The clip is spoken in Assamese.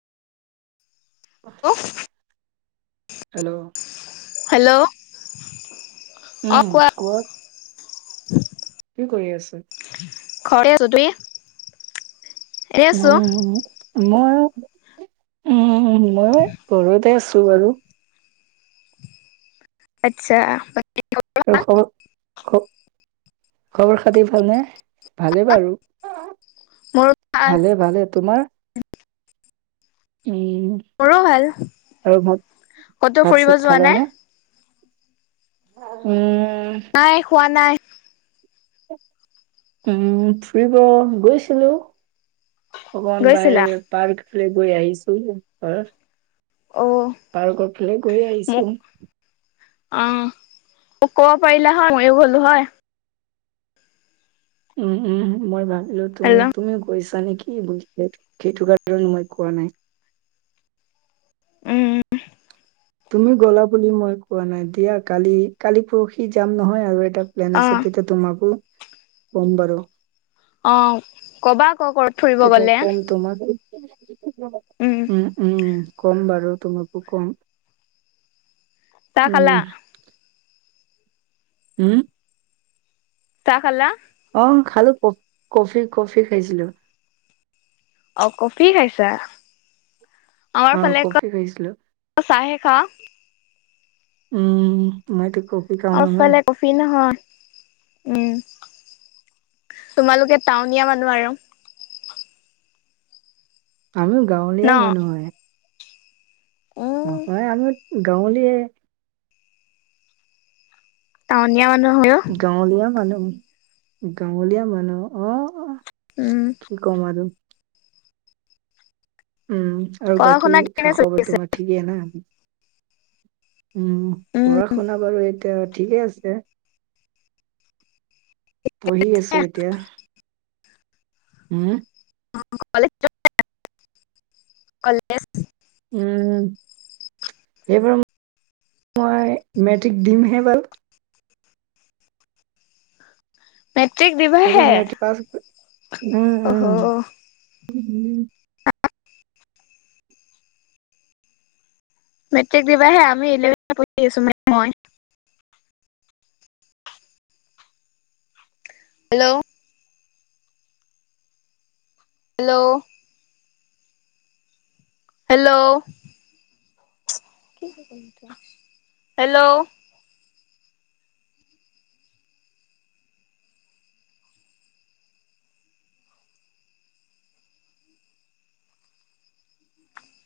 উফ। হেল্ল'। হেল্ল'! অ উম, কোৱা ক'ত? [inaudible] কৰি আছো। ঘৰে জতে উম, মই, উম, মই ঘৰতে আছো। বাৰু। আতছা [unintelligible] আৰু খবৰৰ, খ খবৰ খাতি ভাল নে? ভালেই বাৰু। মোৰ ভাল ভালে, ভালে তোমাৰ? উম মোৰো ভাল। আৰু ভাত ক'তো ভাত ফুৰিব চাত যোৱা খালানে? নাই? উম নাই, খোৱা নাই। উম, ফুৰিব গৈছিলোঁ, অকমান গৈছিলা বাইৰ, পাৰ্ক। ফালে গৈ আহিছো, ঘৰ। অ পাৰ্কৰ ফালে গৈয়ে মোক আহিছোঁ। অ', মোক ক'ব পাৰিলা হয়, মইয়ো গ'লো হয়। উম, উম, মই ভাবিলো তুমি, হেল্ল' তুমিও গৈছা। নেকি, সেইটো কাৰনে, মই কোৱা নাই। উম। তুমি গ'লা, বুলি মই কোৱা নাই, দিয়া কালি, কালি পৰহি যাম নহয় আৰু প্লেন অ আছে, তেতিয়া তোমাকো কম বাৰু। অ', ক'বা, আকৌ ক'ৰবাত ফুৰিব তেতিয়া গলে। কম তোমাক উম - উম কম বাৰু। তুমাকু কম। ছাহ খালা? উম উম, ছাহ খালা। অ', খালো ক-কফি-কফি খাইছিলো। অ, কফি খাইছা। অ আমাৰ ফালে কফি খাইছিলো চাহে খা উম, মই অফালে কফি নহয়। উম, তোমালোকে টাউনীয়া মানুহ আৰু আমিও ন গাৱলীয়াই মানুহ হয়। উম নহয় আমি গাৱলীয়ে। টাউনীয়া মানুহ হয় অ গাৱলীয়া মানুহ - গাৱলীয়া মানুহ অ - উম অ। কি কম আৰু উম, আৰু পঢ়া বাকী শুনা কেনে খা চলি খবৰ আছে? তোমাৰ ঠিকেই না? উম, উম, পঢ়া শুনা বাৰু এতিয়া ঠিকে আছে। পঢ়ি আছো এতিয়া। হম, কলেজ - কলেজ [unintelligible] উম, সেইবাৰ মই মেট্ৰিক দিমহে বাৰু মেট্ৰিক দিবাহে এইব মেট্ৰিক প অহ উম - উম মেট্ৰিক দিবাহে আমিলেভেন পঢি আছো মানে মই হেল্ল', হেল্ল', হেল্ল'? হেল্ল',